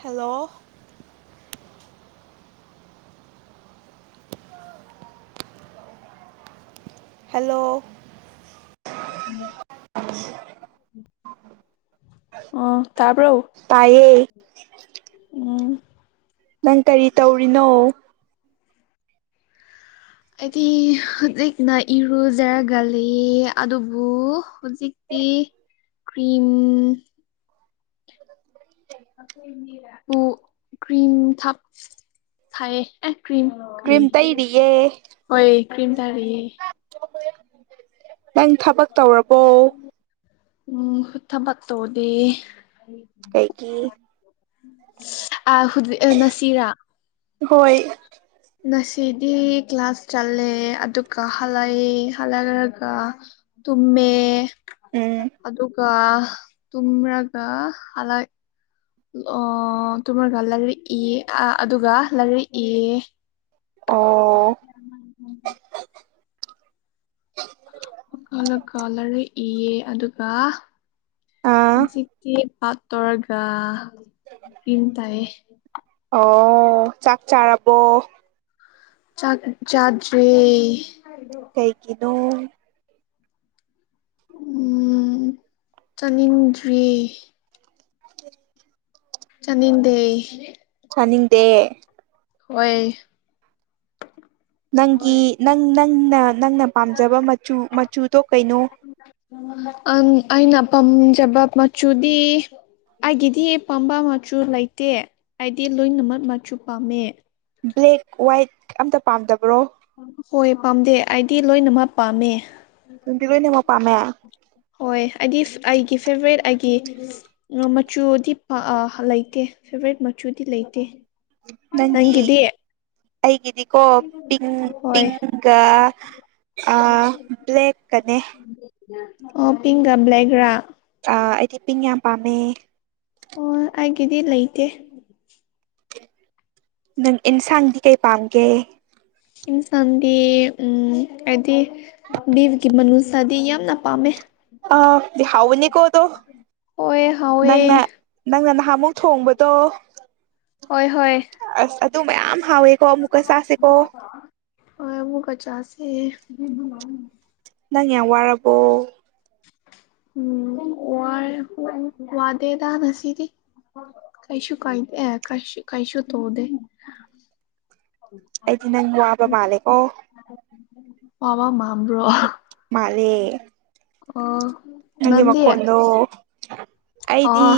Hello. Hello. ꯎꯝ꯫ ꯑ ꯇꯕꯔꯣ꯫ [inaudible] ꯎꯝ꯫ ꯅꯪ ꯀꯔꯤ ꯇꯧꯔꯤꯅꯣ꯫ ꯑꯩꯗꯤ ꯍꯧꯖꯤꯛꯅ ꯏꯔꯨꯖꯔꯒ ꯂꯩꯌꯦ ꯑꯗꯨꯕꯨ ꯍꯧꯖꯤꯛ ꯒꯤ ꯀ꯭ꯔꯤꯝ ꯄꯨ ꯀ꯭ꯔꯤꯝ ꯊꯛ ꯊꯥꯌꯦ ꯑꯦ꯫ ꯀ꯭ꯔꯤꯝ ꯀ꯭ꯔꯤꯝ ꯇꯩꯔꯤꯌꯦ ꯍꯣꯏ ꯀ꯭ꯔꯤꯝ ꯇꯥꯔꯤꯌꯦ꯫ ꯅꯪ ꯊꯕꯛ ꯇꯧꯔꯕꯣ꯫ ꯎꯝ ꯊꯥꯕꯛ ꯇꯧꯗꯦ꯫ ꯀꯩꯒꯤ꯫ ꯑ ꯍꯨ ꯅꯁꯤꯔꯥ꯫ ꯍꯣꯏ꯫ ꯅꯁꯤꯗꯤ ꯀ꯭ꯂꯥꯁ ꯆꯠꯂꯦ ꯑꯗꯨꯒ ꯍꯜꯂꯛꯑꯦ ꯍꯜꯂꯛꯔꯒ꯫ ꯇꯨꯝꯃꯦ꯫ ꯎꯝ꯫ ꯑꯗꯨꯒ ꯇꯨꯝꯔꯒ ꯍꯥꯂꯛ ꯑꯣ ꯇꯨꯝꯔꯒ ꯂꯔꯤꯛ ꯏꯌꯦ ꯑꯗꯨꯒ ꯂꯔꯤꯛ ꯏꯌꯦ꫰꫰ ꯑꯣ [unintelligible] ꯑꯣ ꯀꯥꯂ ꯀꯥꯂ ꯂꯥꯏꯔꯤꯛ ꯏꯌꯦ ꯑꯗꯨꯒ꯫ ꯑꯥ ꯍꯧꯖꯤꯛꯇꯤ ꯄꯥꯛꯇꯧꯔꯒ꯫ ꯀꯔꯤꯝ ꯇꯩꯌꯦ꯫ ꯑꯣ ꯆꯥꯛ ꯆꯥꯔꯕꯣ꯫ ꯆꯥꯛ ꯆꯥꯖꯔꯤ꯫ ꯀꯩꯒꯤꯅꯣ꯫ ꯎꯝ ꯆꯥꯅꯤꯡꯗ꯭ꯔꯤꯌꯦ꯫ ꯆꯅꯤꯡꯗꯦ꯫ ꯇꯅꯤꯡꯗꯦ꯫ ꯍꯣꯏ꯫ ꯅꯪꯒꯤ ꯅꯪ ꯅꯪꯅ ꯅꯪꯅ ꯄꯥꯝꯖꯕ ꯃꯆꯨ ꯃꯆꯨꯗꯣ ꯀꯩꯅꯣ꯫ ꯑꯪ ꯑꯩꯅ ꯄꯥꯝꯖꯕ ꯃꯆꯨꯗꯤ꯫ ꯑꯩꯒꯤꯗꯤ ꯄꯥꯝꯕ ꯃꯆꯨ ꯂꯩꯇꯦ ꯑꯩꯗꯤ ꯂꯣꯏꯅꯃꯛ ꯃꯆꯨ ꯄꯥꯝꯃꯦ꯫ ꯕ꯭ꯂꯦꯛ ꯋꯥꯏꯠ ꯑꯝꯇ ꯄꯥꯝꯗꯕ꯭ꯔꯣ꯫ ꯍꯣꯏ ꯄꯥꯝꯗꯦ ꯑꯩꯗꯤ ꯂꯣꯏꯅꯃꯛ ꯄꯥꯝꯃꯦ꯫ ꯅꯪꯗꯤ ꯂꯣꯏꯅꯥꯃꯛ ꯄꯥꯝꯃꯦ꯫ ꯍꯣꯏ ꯑꯩꯗꯤ ꯑꯩꯒꯤ ꯐꯦꯚꯣꯔꯥꯏꯠ ꯑꯩꯒꯤ ꯃꯆꯨꯗꯤ ꯄ ꯑꯥ ꯂꯩꯇꯦ꯫ ꯐꯦꯕꯣꯔꯥꯏꯠ ꯃꯆꯨꯗꯤ ꯂꯩꯇꯦ꯫ ꯅꯪꯒꯤ ꯅꯪꯒꯤꯗꯤ ꯑꯩꯒꯤ ꯀꯣ ꯄꯤ ꯍꯣꯏ ꯄꯤꯀ ꯑ ꯕ꯭ꯂꯦꯛ ꯀꯅꯦ ꯑꯣ ꯄꯤꯡꯀ ꯕ꯭ꯂꯦꯛꯒ ꯔꯥ ꯑ ꯑꯩꯗꯤ ꯄꯤꯡ ꯌꯥꯝ ꯄꯥꯝꯃꯦ ꯑꯣ ꯑꯩꯒꯤꯗꯤ ꯂꯩꯇꯦ ꯅꯪ ꯑꯦꯟꯁꯥꯡꯗꯤ ꯀꯩ ꯄꯥꯝꯒꯦ ꯏꯟꯁꯥꯡꯗꯤ ꯎꯝ ꯍꯥꯏꯗꯤ ꯕꯤꯒꯤ ꯃꯅꯨꯁꯥꯗꯤ ꯌꯥꯝꯅ ꯄꯥꯝꯃꯦ ꯑ ꯍꯥꯎꯅꯤ ꯀꯣꯗꯣ ꯍꯣꯏ ꯍꯥꯎꯋꯦ ꯅꯪꯅ ꯅꯪꯪ ꯍꯥꯃꯨꯛ ꯊꯣꯡꯕꯗꯣ ꯍꯣꯏ ꯍꯣꯏ ꯑꯁ ꯑꯗꯨ ꯃꯌꯥꯝ ꯍꯥꯎꯋꯦꯀꯣ ꯑꯃꯨꯛꯀ ꯆꯥꯁꯦꯀꯣ ꯁꯤꯕꯂ [unintelligible] ꯅꯪ ꯌꯥꯝ ꯋꯥꯔꯕꯣ‌ ꯎꯝ ꯋꯥ ꯋꯥꯗꯦꯗ ꯉꯁꯤꯗꯤ ꯀꯥꯏꯁꯨ ꯀꯥꯏꯗ ꯑꯦ ꯀꯥꯏꯁ ꯀꯥꯏꯁꯨ ꯇꯧꯗ ꯑꯩꯗꯤꯅꯕꯨ ꯋꯕ ꯃꯥꯜꯂꯀꯣ ꯄꯋꯥ ꯃꯝ꯭ꯔꯣ ꯃꯥꯂꯦ ꯑꯣ ꯅꯒꯤ ꯅꯪꯗꯤ ꯃꯀꯣꯟꯗꯨꯣ ꯑꯩꯗꯤ ꯑꯣ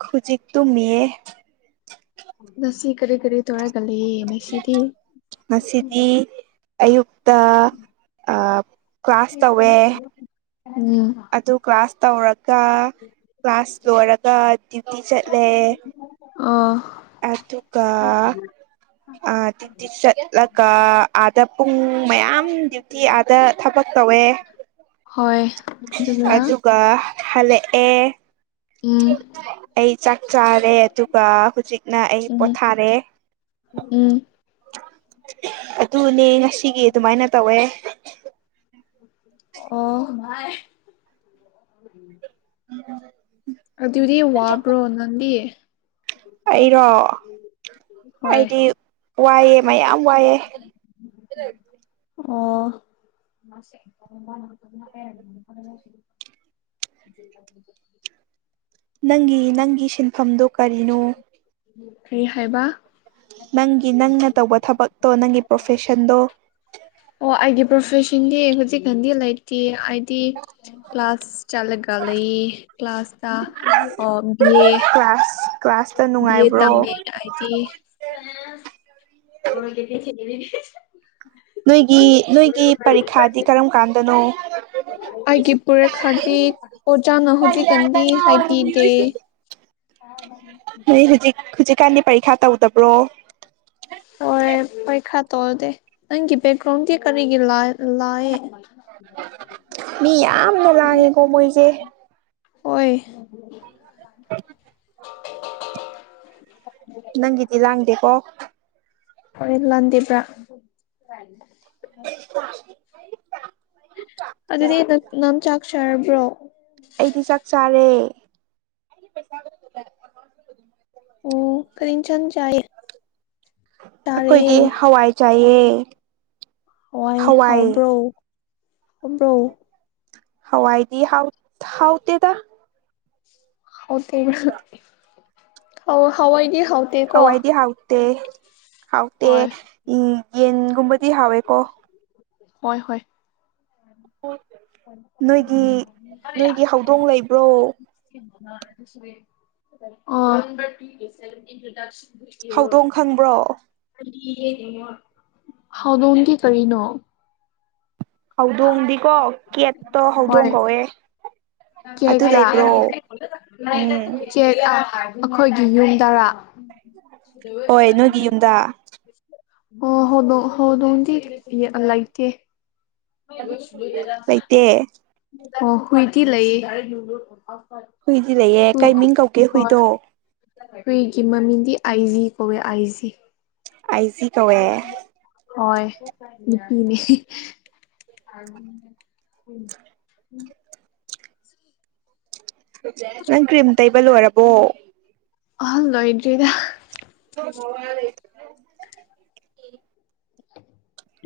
ꯈꯖꯤ ꯇꯨ ꯃꯤꯌꯦꯛꯦ ꯅꯁꯤ ꯀꯔꯤ ꯀꯔꯤ ꯊꯔ ꯀ ꯂꯩ ꯅꯁꯤꯗꯤ ꯉꯁꯤꯗꯤ ꯑꯌꯨꯛꯇ ꯀ꯭ꯂꯥꯁ ꯇꯧꯋꯦ ꯎꯝ ꯑꯗꯨ ꯀ꯭ꯂꯥꯁ ꯇꯧꯔꯒ ꯀ꯭ꯂꯥꯁ ꯂꯣꯏꯔꯒ ꯗ꯭ꯌꯨꯇꯤ ꯆꯠꯂꯦ ꯑꯥ ꯑ ꯇꯨ ꯀ ꯑꯊ ꯆꯠꯂ ꯀ ꯑ ꯗ ꯄꯨꯡ ꯃꯌꯥꯝ ꯗ꯭ꯌꯨꯇꯤ ꯑꯥꯗ ꯊꯕꯛ ꯇꯧꯋꯦ ꯍꯣꯏ ꯑꯗꯨꯒ ꯍꯜꯂꯛ ꯑꯦ ꯎꯝ ꯆꯥꯔꯦ ꯑꯗꯨꯒ ꯍꯧꯖꯤꯛꯅ ꯑꯩ ꯎꯝ ꯄꯣꯊꯥꯔꯦ ꯎꯝ ꯑꯗꯨꯅꯦ ꯉꯁꯤꯒꯤ ꯑꯗꯨꯃꯥꯏꯅ ꯇꯧꯋꯦ ꯑꯣꯥꯏ ꯑꯗꯨꯗꯦ ꯋꯥꯕ꯭ꯔꯣ ꯅꯪꯗꯤ ꯑꯩꯔꯣ ꯍꯣꯏ ꯑꯩꯗꯤ ꯋꯥꯏꯑꯦ ꯃꯌꯥꯝ ꯋꯥꯏꯑꯦ ꯑꯣ [inaudible] ꯅꯪꯒꯤ ꯅꯪꯒꯤ ꯁꯤꯟꯐꯝꯗꯨ ꯀꯔꯤꯅꯣ ꯑꯩ ꯍꯥꯏꯕ ꯅꯪꯒꯤ ꯅꯪꯅ ꯇꯧꯕ ꯊꯕꯛꯇꯣ ꯅꯪꯒꯤ ꯄ꯭ꯔꯣꯐꯦꯁꯟꯗꯣ ꯑꯣ ꯑꯩꯒꯤ ꯄ꯭ꯔꯣꯐꯦꯁꯟꯗꯤ ꯍꯧꯖꯤꯛꯀꯥꯟꯗꯤ ꯂꯩꯇꯦ ꯍꯥꯏꯗꯤ ꯀ꯭ꯂꯥꯁ ꯆꯠꯂꯒ ꯂꯩꯌꯦ ꯀ꯭ꯂꯥꯁꯇ ꯑꯣ ꯕꯤ ꯑꯦ ꯀ꯭ꯂꯥꯁ ꯀ꯭ꯂꯥꯁꯇ ꯅꯨꯡꯉꯥꯏꯕ꯭ꯔꯣ ꯇꯝꯃꯦ ꯑꯥꯏ [inaudible] ꯅꯣꯏꯒꯤ ꯅꯣꯏꯒꯤ ꯄꯔꯤꯈꯥꯗꯤ ꯀꯔꯝ ꯀꯥꯟꯗꯅꯣ ꯑꯩꯒꯤ ꯀ ꯄꯨꯔꯈꯥꯗꯤ ꯑꯋꯥ ꯑꯣꯖꯥꯅ [inaudible] ꯍꯧꯖꯤꯛꯀꯥꯟꯗꯤ [unintelligible] [inaudible] ꯑ [inaudible] ꯍꯧꯖꯤꯛꯀꯥꯟꯗꯤ ꯄꯔꯤꯈꯥ ꯇꯧꯗꯕ꯭ꯔꯣ ꯍꯣꯏ ꯄꯣꯏ ꯈꯔ ꯇꯧꯗꯦ ꯅꯪꯒꯤ ꯕꯦꯛꯒ꯭ꯔꯥꯎꯟꯗꯤ ꯀꯔꯤꯒꯤ ꯂ ꯂꯥꯏꯑꯦ ꯃꯤ ꯌꯥꯝ ꯂꯉꯦꯀꯣ ꯃꯣꯏꯁꯦ ꯑꯣꯏ ꯅꯪꯒꯤꯗꯤ ꯂꯥꯡꯗꯦꯀꯣ ꯏ ꯂꯗꯕ꯭ꯔꯥ [unintelligible] [inaudible] [inaudible] ꯑꯗꯨꯗꯤ ꯅ ꯅꯪ ꯆꯥꯛ ꯆꯥꯔꯕ꯭ꯔꯣ ꯑꯩꯗꯤ ꯆꯥꯛ ꯆꯥꯔꯦ ꯑꯣ ꯀꯔꯤ ꯏꯟꯁꯥꯡ ꯆꯥꯏꯌꯦ ꯑꯩꯈꯣꯏꯗꯤ ꯆꯥꯔꯦ ꯍꯋꯥꯏ ꯆꯥꯏꯌꯦ ꯌ‌ꯦ ꯍꯋꯥꯏ ꯍꯥꯎꯕ꯭ꯔꯣ ꯍꯥꯎꯕ꯭ꯔꯣ ꯍꯋꯥꯏꯗꯤ ꯍꯥꯎ ꯍꯥꯎꯇꯦꯗ ꯑꯣꯦ ꯍꯋꯥ ꯑꯣꯏꯗ [unintelligible] ꯍꯋꯥꯏꯗꯤ ꯍꯥꯎꯇꯦ ꯍꯥꯎꯇꯦ ꯍꯣꯏ ꯎꯝ ꯌꯦꯟꯒꯨꯝꯕꯗꯤ ꯍꯥꯎꯋꯦꯀꯣ ꯍꯣꯏ ꯍꯣꯏ ꯅꯣꯏꯒꯤ ꯅꯣꯏꯒꯤ ꯍꯧꯗꯣꯡ ꯂꯩꯕ꯭ꯔꯣ ꯏꯟ꯭ꯔꯣ [unintelligible] ꯍꯧꯗꯣꯡ ꯈꯪꯕ꯭ꯔꯣ ꯍꯧꯗꫭꯡꯗꯤ ꯀꯔꯤꯅꯣ ꯍꯧꯗꯣꯡꯗꯤꯀꯣ ꯀꯦꯠꯇꯣ ꯍꯧꯗꯣꯡ ꯀꯧꯋꯦ ꯑꯗꯨ ꯀꯦꯀ ꯂꯩꯕ꯭ꯔꯣ ꯎꯝ ꯀꯦ [unintelligible] ꯑꯩꯈꯣꯏꯒꯤ ꯌꯨꯝ ꯗꯔꯥ ꯍꯣꯏ ꯅꯣꯏꯒꯤ ꯌꯨꯝꯗ ꯑꯣ ꯍꯧꯗꫭꯡ ꯍꯧꯗꫭꯡꯗꯤ ꯂꯩꯏꯇꯦ ꯂꯩꯇ‌ꯦ ꯑꯣ ꯍꯨꯏꯗꯤ ꯂꯩꯌꯦ ꯍꯨꯏꯗꯤ ꯂꯩꯌꯦ ꯀꯩ ꯃꯤꯡ ꯀꯧꯒ‌ꯦ ꯍꯣꯏ ꯍꯨꯏꯗꯣ ꯍꯨꯏꯒꯤ ꯃꯃꯤꯡꯗꯤ ꯑꯥꯏꯖꯤ ꯀꯣꯋꯦ ꯑꯥꯏꯖꯤ ꯑꯥꯏꯖꯤ ꯀꯧꯋꯦ ꯍꯣꯏ ꯅꯨꯄꯤꯅꯤ ꯎꯝ ꯅꯪ ꯀ꯭ꯔꯤꯝ ꯇꯩꯕ ꯂꯣꯏꯔꯕꯣ ꯑꯍꯜ ꯂꯣꯏꯗ꯭꯭ꯔꯔꯤꯗ ꯍ ꯂꯩ [unintelligible]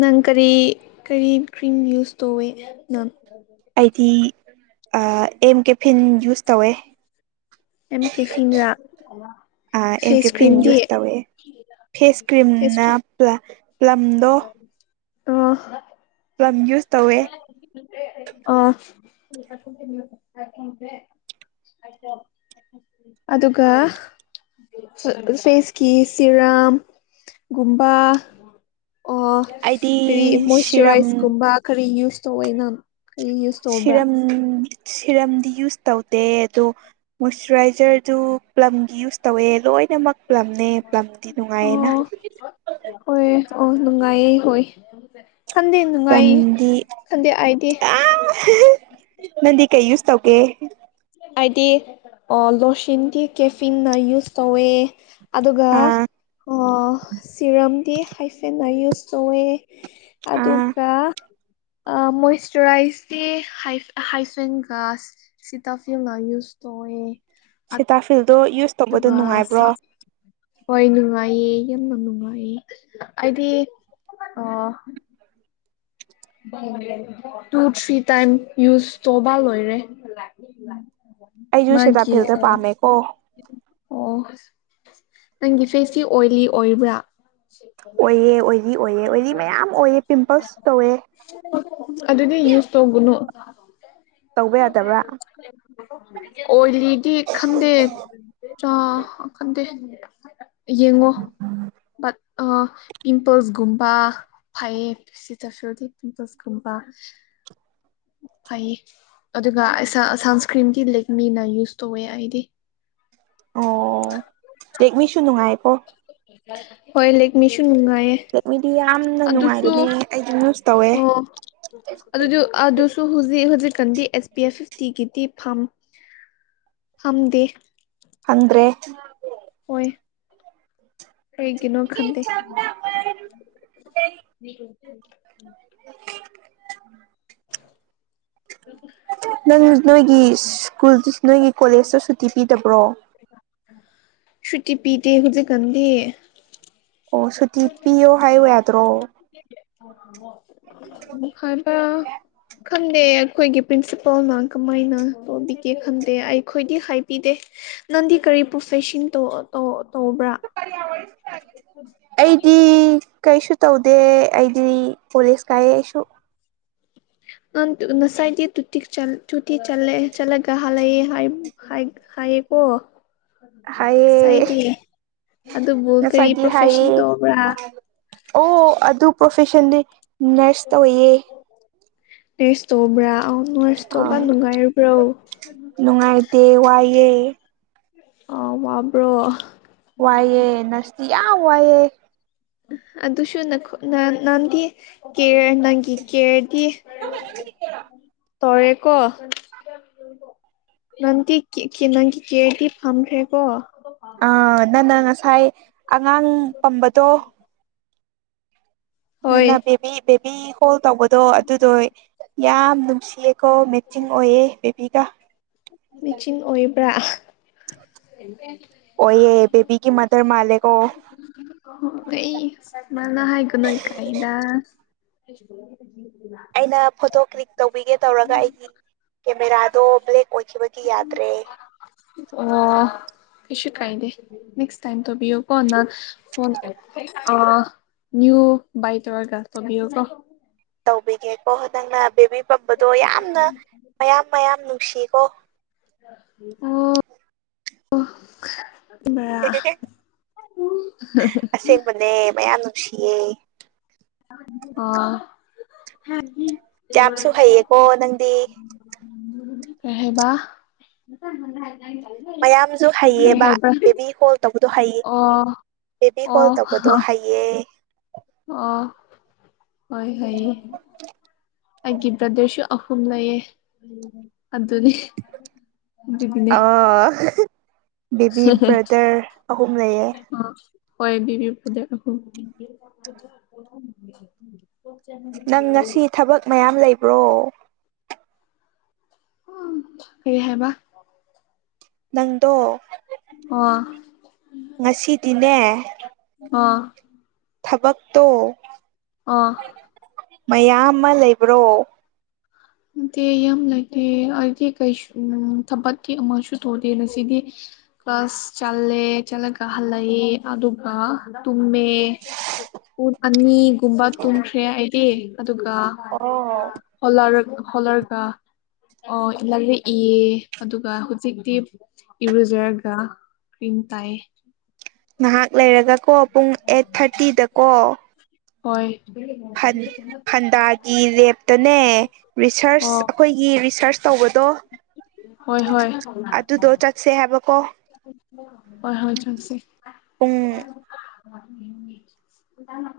ꯅꯪ ꯀꯔꯤ ꯀꯔꯤ ꯀ꯭ꯔꯤꯝ ꯌꯨꯁ ꯇꯧꯏꯤ ꯅꯪ ꯑꯩꯗꯤ ꯑꯦꯝ ꯀꯦꯐꯤꯟ ꯌꯨꯁ ꯇꯧꯋꯦ ꯑꯦꯝ ꯀꯦ ꯐꯤꯟꯔꯥ ꯑꯥ‌ ꯑꯦꯝ ꯀꯦꯐꯤꯟ ꯌꯨꯁ ꯇꯧꯋꯦ ꯐꯦꯁ ꯐꯦꯁ ꯀ꯭ꯔꯤꯝꯅ ꯀ꯭ꯔꯤꯝ ꯄ ꯄꯂꯝ ꯗꯣ ꯑꫭ ꯇꯧꯋꯦ ꯑꯣ ꯑꯗꯨꯒ ꯐꯦꯁꯀꯤ ꯁꯤꯔꯥꯝ ꯒꯨꯝꯕ ꯑꯣ ꯑꯩꯗꯤ ꯀꯔꯤ ꯁꯤꯔꯝ ꯃꯣꯏꯆꯔꯥꯏꯁꯀꯨꯝꯕ ꯀꯔꯤ ꯌꯨꯁ ꯇꯧꯏ ꯅꯪ ꯀꯔꯤ ꯌꯨꯁ ꯇꯧꯕ꯭ꯔꯥ ꯁꯤꯔꯝ ꯁꯤꯔꯝꯗꯤ ꯌꯨꯁ ꯇꯧꯗꯦ ꯑꯗꯣ ꯃꯣꯏꯆꯔꯥꯏꯖꯔꯗꯨ ꯄ꯭ꯂꯝꯒꯤ ꯌꯨꯁ ꯇꯧꯑꯦ ꯂꯣꯏꯅꯃꯛ ꯄꯂꯝꯅꯦ ꯄꯂꯝꯗꯤ ꯅꯨꯡꯉꯥꯏꯌꯦꯅ ꯑꯣ ꯍꯣꯏ ꯑꯣ ꯅꯨꯡꯉꯥꯏꯌꯦ ꯍꯣꯏ ꯈꯟꯗꯦ ꯅꯨꯡꯉꯥꯏꯌꯦ ꯄꯂꯝꯗꯤ ꯈꯟꯗꯦ ꯑꯩꯗꯤ ꯅꯗꯤ ꯀꯩ ꯌꯨꯁ ꯇꯧꯒ‌ꯦ ꯍꯥꯏꯗꯤ ꯂꯣꯁꯤꯟꯗꯤ ꯀꯦꯐꯤꯟꯅ ꯌꯨꯁ ꯇꯧꯋꯦ ꯑꯗꯨꯒ ꯑꯥ ꯑꯥ ꯁꯤꯔꯝꯗꯤ ꯍꯥꯏꯐꯦꯠꯟꯅ ꯌꯨꯁ ꯇꯧꯑꯦ ꯑꯥ ꯑꯗꯨꯒ ꯃꯣꯏꯔꯥꯏꯁ ꯗꯦ ꯍꯥꯏꯐꯦꯟ ꯒꯥꯁ ꯇꯥꯐ꯭ꯌꯨ ꯑꯃ ꯌꯨꯖ ꯇ ꯑꯣꯏꯌꯦ ꯁꯤ ꯇꯁꯦ ꯑꯗꯨꯒ ꯍꯣꯏ ꯅꯨꯡꯉꯥꯏꯌꯦ ꯌꯥꯝꯅ ꯅꯨꯡꯉꯥꯏꯌꯦ ꯍꯥꯏꯗꯤ ꯑ ꯇꯨ ꯊ꯭ꯔꯤ ꯇꯥꯏꯝ ꯌꯨꯁ ꯇꯣꯕꯥ ꯂꯣꯏꯔꯦ ꯑꯩꯁꯨ ꯃꯥꯒꯤ ꯁꯦꯇꯥꯐꯤꯜꯗꯣ ꯑ ꯄꯥꯝꯃꯦꯀꯣ ꯑꯣ ꯅꯪꯒꯤ ꯐꯦꯁꯁꯤ ꯑꯣꯏꯂꯤ ꯑꯣꯏꯕ꯭ꯔꯥ ꯑꯣꯏꯑꯦ ꯑꯣꯏꯔꯤ ꯑꯣꯏꯑꯦ ꯑꯣꯏꯔꯤ ꯃꯌꯥꯝ ꯑꯣꯏꯑꯦ ꯄꯤꯝꯄꯜꯁ ꯇꯧꯑꯦ ꯑꯗꯨꯗꯤ ꯌꯨꯁ ꯇꯧꯒꯅꯨ ꯇꯧꯕ ꯌꯥꯗꯕ꯭ꯔꯥ ꯑꯣꯏꯔꯤꯗꯤ ꯈꯟꯗꯦ ꯈꯟꯗꯦ ꯌꯦꯡꯉꯣ ꯠ ꯄꯤꯝꯄꯜꯁꯒꯨꯝꯕꯥ ꯐꯥꯏꯞ ꯁꯤꯗ ꯐꯤꯜꯗꯤ ꯆ ꯆꯁ ꯈꯨꯝꯕ ꯐꯩꯌꯦ ꯑꯗꯨꯒ ꯁꯟꯁꯀ꯭ꯔꯤꯟꯒꯤ ꯂꯤꯛ ꯃꯤꯅ ꯌꯨꯁ ꯇꯧꯋꯦ ꯑꯩꯗꯤ ꯑꯣ ꯔꯦꯛꯃꯤꯁꯨ ꯅꯨꯡꯉꯥꯏꯕꯣ ꯍꯣꯏ ꯂꯦꯛ ꯃꯤ ꯍ ꯃꯤꯗꯤ ꯌꯥꯝꯅ ꯅꯨꯡꯉꯥꯏꯕꯅꯦ ꯑꯩꯁꯨ ꯅꯨꯁ ꯇꯧꯋꯦ ꯑꯣ ꯑꯗꯨ ꯑ ꯑꯗꯨ ꯍꯧꯖꯤꯛ ꯍꯧꯖꯤꯛꯀꯥꯟꯗꯤ ꯑꯦꯁ ꯄꯕꯤ ꯑꯐ ꯐꯤꯐꯇꯤꯒꯤꯗꯤ ꯐꯥꯝ ꯐꯝꯗ ꯑꯗ꯭ꯔꯦ ꯑꯣꯏꯣꯏ ꯑꯩꯩ ꯀꯩꯅꯣ ꯈꯟꯗ ꯅ ꯅꯣꯏꯒꯤ ꯁ꯭ꯀꯨꯜ ꯅꯣꯏꯒꯤ ꯀꯣꯂꯦꯖꯇ ꯁꯨꯇꯤ ꯄꯤꯗꯕ꯭ꯔꯣ ꯁꯨꯇꯤ ꯄꯤꯗ ꯍꯧꯖꯤꯛ ꯀꯗ ꯑꯣ ꯁꯨꯇꯤ ꯄꯤꯌꯣ ꯍꯥꯏꯌꯨ ꯌꯥꯗ꯭ꯔꯣ ꯍꯕ ꯈꯪꯗꯦ ꯑꯩꯈꯣꯏꯒꯤ ꯄ꯭ꯔꯤꯟꯁꯤꯄꯥꯜꯅ ꯀꯃꯥꯏꯅ ꯇꯧꯕꯤꯒꯦ ꯈꯟꯗꯦ ꯑꯩꯈꯣꯏꯗꯤ ꯍꯥꯏꯕꯤꯗꯦ ꯅꯪꯗꯤ ꯀꯔꯤ ꯄ꯭ꯔꯣꯐꯦꯁꯟ ꯇꯣ ꯇꯣ ꯑꯩꯗꯤ ꯀꯩꯁꯨ ꯇꯧꯗꯦ ꯑꯩꯗꯤ ꯄꯂꯤꯁ ꯀꯥꯏꯁꯨ ꯅ ꯉꯁꯥꯏꯗꯤ ꯇ ꯇꯨꯇ ꯆꯂꯦ ꯆꯠꯂꯒ ꯍꯜꯂꯛꯑꯦ ꯍꯥꯏ ꯍꯥꯏ ꯑꯣ ꯁꯥꯏꯗꯤ ꯉꯁꯥꯏꯒꯤ ꯍꯥꯏꯌꯦ ꯇꯧꯕ꯭ꯔꯥ ꯑꯣ ꯑꯗꯨ ꯄ꯭ꯔꯣꯐꯦꯁꯟꯗꯤ ꯅꯔꯁ ꯇꯧꯋꯌꯦ ꯅꯁꯇꯣꯕ꯭ꯔꯥ ꯑꯥ ꯅꯨꯡꯉꯥꯏꯇꯦ ꯋꯥꯏꯑꯦ ꯑ ꯃꯥꯕ꯭ꯔꯣ ꯋꯥꯏꯌꯦꯦ ꯅꯁ ꯌꯥ ꯋꯥꯏꯌꯦꯦ ꯑꯗꯨꯁꯨ ꯅ ꯅꯪꯗꯤ ꯀꯦ ꯅꯪꯒꯤ ꯀꯦ ꯇꯔꯦꯀꯣ ꯅꯪꯗꯤ ꯅꯪꯒꯤ ꯀꯦꯗꯤ ꯐꯝ꯭ꯔꯦꯀꯣ ꯑꯥ ꯅꯪꯅ ꯉꯁꯥꯏ ꯑꯉꯥꯡ ꯄꯝꯕꯗꯣ ꯅꯅ ꯍꯣꯏ ꯕꯦꯕꯤ ꯕꯦꯕꯤ ꯍꯣꯜ ꯇꯧꯕꯗꯣ ꯑꯗꯨꯗꯣꯏ ꯌꯥꯝ ꯅꯨꯡꯁꯤꯌꯦꯀꯣ ꯃꯦꯆꯤꯡ ꯑꯣꯏꯌꯦ ꯕꯦꯕꯤꯒ ꯃꯦꯆꯤꯟ ꯑꯣꯏꯕ꯭ꯔꯥ ꯑꯣ ꯦꯕꯤꯒꯤ ꯃꯗꯔ ꯃꯥꯂꯦꯀ ꯑꯩ ꯃꯥꯜꯅ ꯍꯥꯏꯒꯅꯣꯣꯏ ꯀꯩꯗ [inaudible] ꯑꯩꯅ ꯐꯣꯇꯣ ꯀ꯭ꯂꯤꯛ ꯇꯧꯕꯤꯒꯦ ꯇꯧꯔꯒ ꯑꯩꯒꯤ ꯀꯦꯃꯦꯔꯥꯗꯣ ꯕ꯭ꯂꯦꯛ ꯑꯣꯏꯈꯤꯕ ꯌꯥꯗ꯭ꯔꯦ ꯑ ꯏꯁꯨ ꯀꯥꯏꯗꯦ ꯅꯦꯛꯁ ꯇꯥꯏꯝ ꯇꯧꯕꯤꯌꯣ ꯀ ꯐꯣꯟ ꯑ ꯅꯎ ꯥꯏ ꯇꯔꯒ ꯇꯕ ꯌꯒꯣ ꯇꯧꯕꯤꯒꯦꯀꯣ ꯅꯪꯅ ꯕꯦꯕꯤ ꯄꯝꯕꯗꯣ ꯌꯥꯝꯅ ꯃꯌꯥꯝ ꯃꯌꯥꯝ ꯅꯨꯡꯁꯤꯀꯣ ꯎꯝ ꯑꯣ ꯃ ꯍ ꯑꯣ [inaudible] ꯌꯥꯝꯁꯨ ꯍꯩꯌꯦꯀꯣ ꯅꯪꯗꯤ ꯀꯩꯕꯥ ꯃꯌꯥꯝꯁꯨ ꯍꯩꯌꯦꯕ ꯕꯦꯕꯤ ꯍꯣꯜ ꯇꯧꯕꯗꯣ ꯍꯩꯌꯦ ꯑꯣ ꯕꯦꯕꯤ ꯀꯣꯜ ꯑꯣ ꯇꯧꯕꯗꯣ ꯍꯩꯌꯦ ꯑꯣ ꯍꯣꯏ ꯍꯣꯏ ꯑꯩꯒꯤ ꯕ꯭ꯔꯗꯔꯁꯨ ꯑꯍꯨꯝ ꯂꯩꯌꯦ ꯑꯗꯨꯅꯦ ꯑꯗꯨꯗꯤꯅꯦ ꯑ ꯕꯦꯕꯤ ꯍ ꯕ꯭ꯔꯗꯔ ꯑꯍꯨꯝ ꯂꯩꯌꯦ ꯍ ꯍꯣꯏꯕꯤꯕꯤ ꯐꯗꯣ ꯅꯪ ꯉꯁꯤ ꯊꯕꯛ ꯃꯌꯥꯝ ꯂꯩꯕ꯭ꯔꯣ ꯎ ꯀ ꯍꯥꯏꯦꯕ ꯅꯪꯗꯣ ꯑꯣ ꯉꯁꯤꯗꯤꯅꯦ ꯍꯥ ꯊꯕꯛꯛꯇꯣ ꯑ ꯃꯌꯥꯝ ꯑꯃ ꯂꯩꯕ꯭ꯔꯣ ꯦ ꯌꯥꯝ ꯂꯩꯇꯦ ꯍꯥꯏꯗꯤ ꯀꯩꯁꯨ ꯊꯕꯛꯀꯤ ꯑꯃꯁꯨ ꯇꯧꯗꯦ ꯉꯁꯤꯗꯤ ꯀ꯭ꯂꯥꯁ ꯆꯠꯂꯦ ꯆꯠꯂꯒ ꯍꯜꯂꯛꯏ ꯑꯗꯨꯒ ꯇꯨꯝꯃꯦ ꯄꯟ ꯑꯅꯤꯒꯨꯝꯕ ꯇꯨꯝꯈ꯭ꯔꯦ ꯍꯥꯏꯗꯤ ꯑꯗꯨꯒ ꯑꯣ ꯍꯣꯂꯔ ꯍꯣꯂꯔꯒ ꯑꯣ ꯏꯂꯂ ꯏꯌꯦ ꯑꯗꯨꯒ ꯍꯧꯖꯤꯛꯇꯤ ꯏꯔꯨꯖꯔꯒ ꯀ꯭ꯔꯤꯝ ꯇꯥꯏꯌꯦ ꯉꯍꯥꯛ ꯂꯩꯔꯒ ꯀꯣ ꯄꯨꯡ ꯑꯩꯠ ꯊꯥꯔꯇꯤꯗꯀꯣ ꯍꯣꯏ ꯟ ꯐꯟꯗꯥꯒꯤ ꯂꯦꯞꯇꯅꯦ ꯔꯤꯁꯔꯁ ꯑꯣ ꯑꯩꯈꯣꯏꯒꯤ ꯔꯤꯁꯔꯁ ꯇꯧꯕꯗꯣ ꯍꯣꯏ ꯍꯣꯏ ꯑꯗꯨꯗꯣ ꯆꯠꯁꯦ ꯍꯥꯏꯕꯀꯣ ꯍꯣꯏ ꯍꯣꯏ ꯆꯪꯁꯤ ꯎꯨꯡ [inaudible]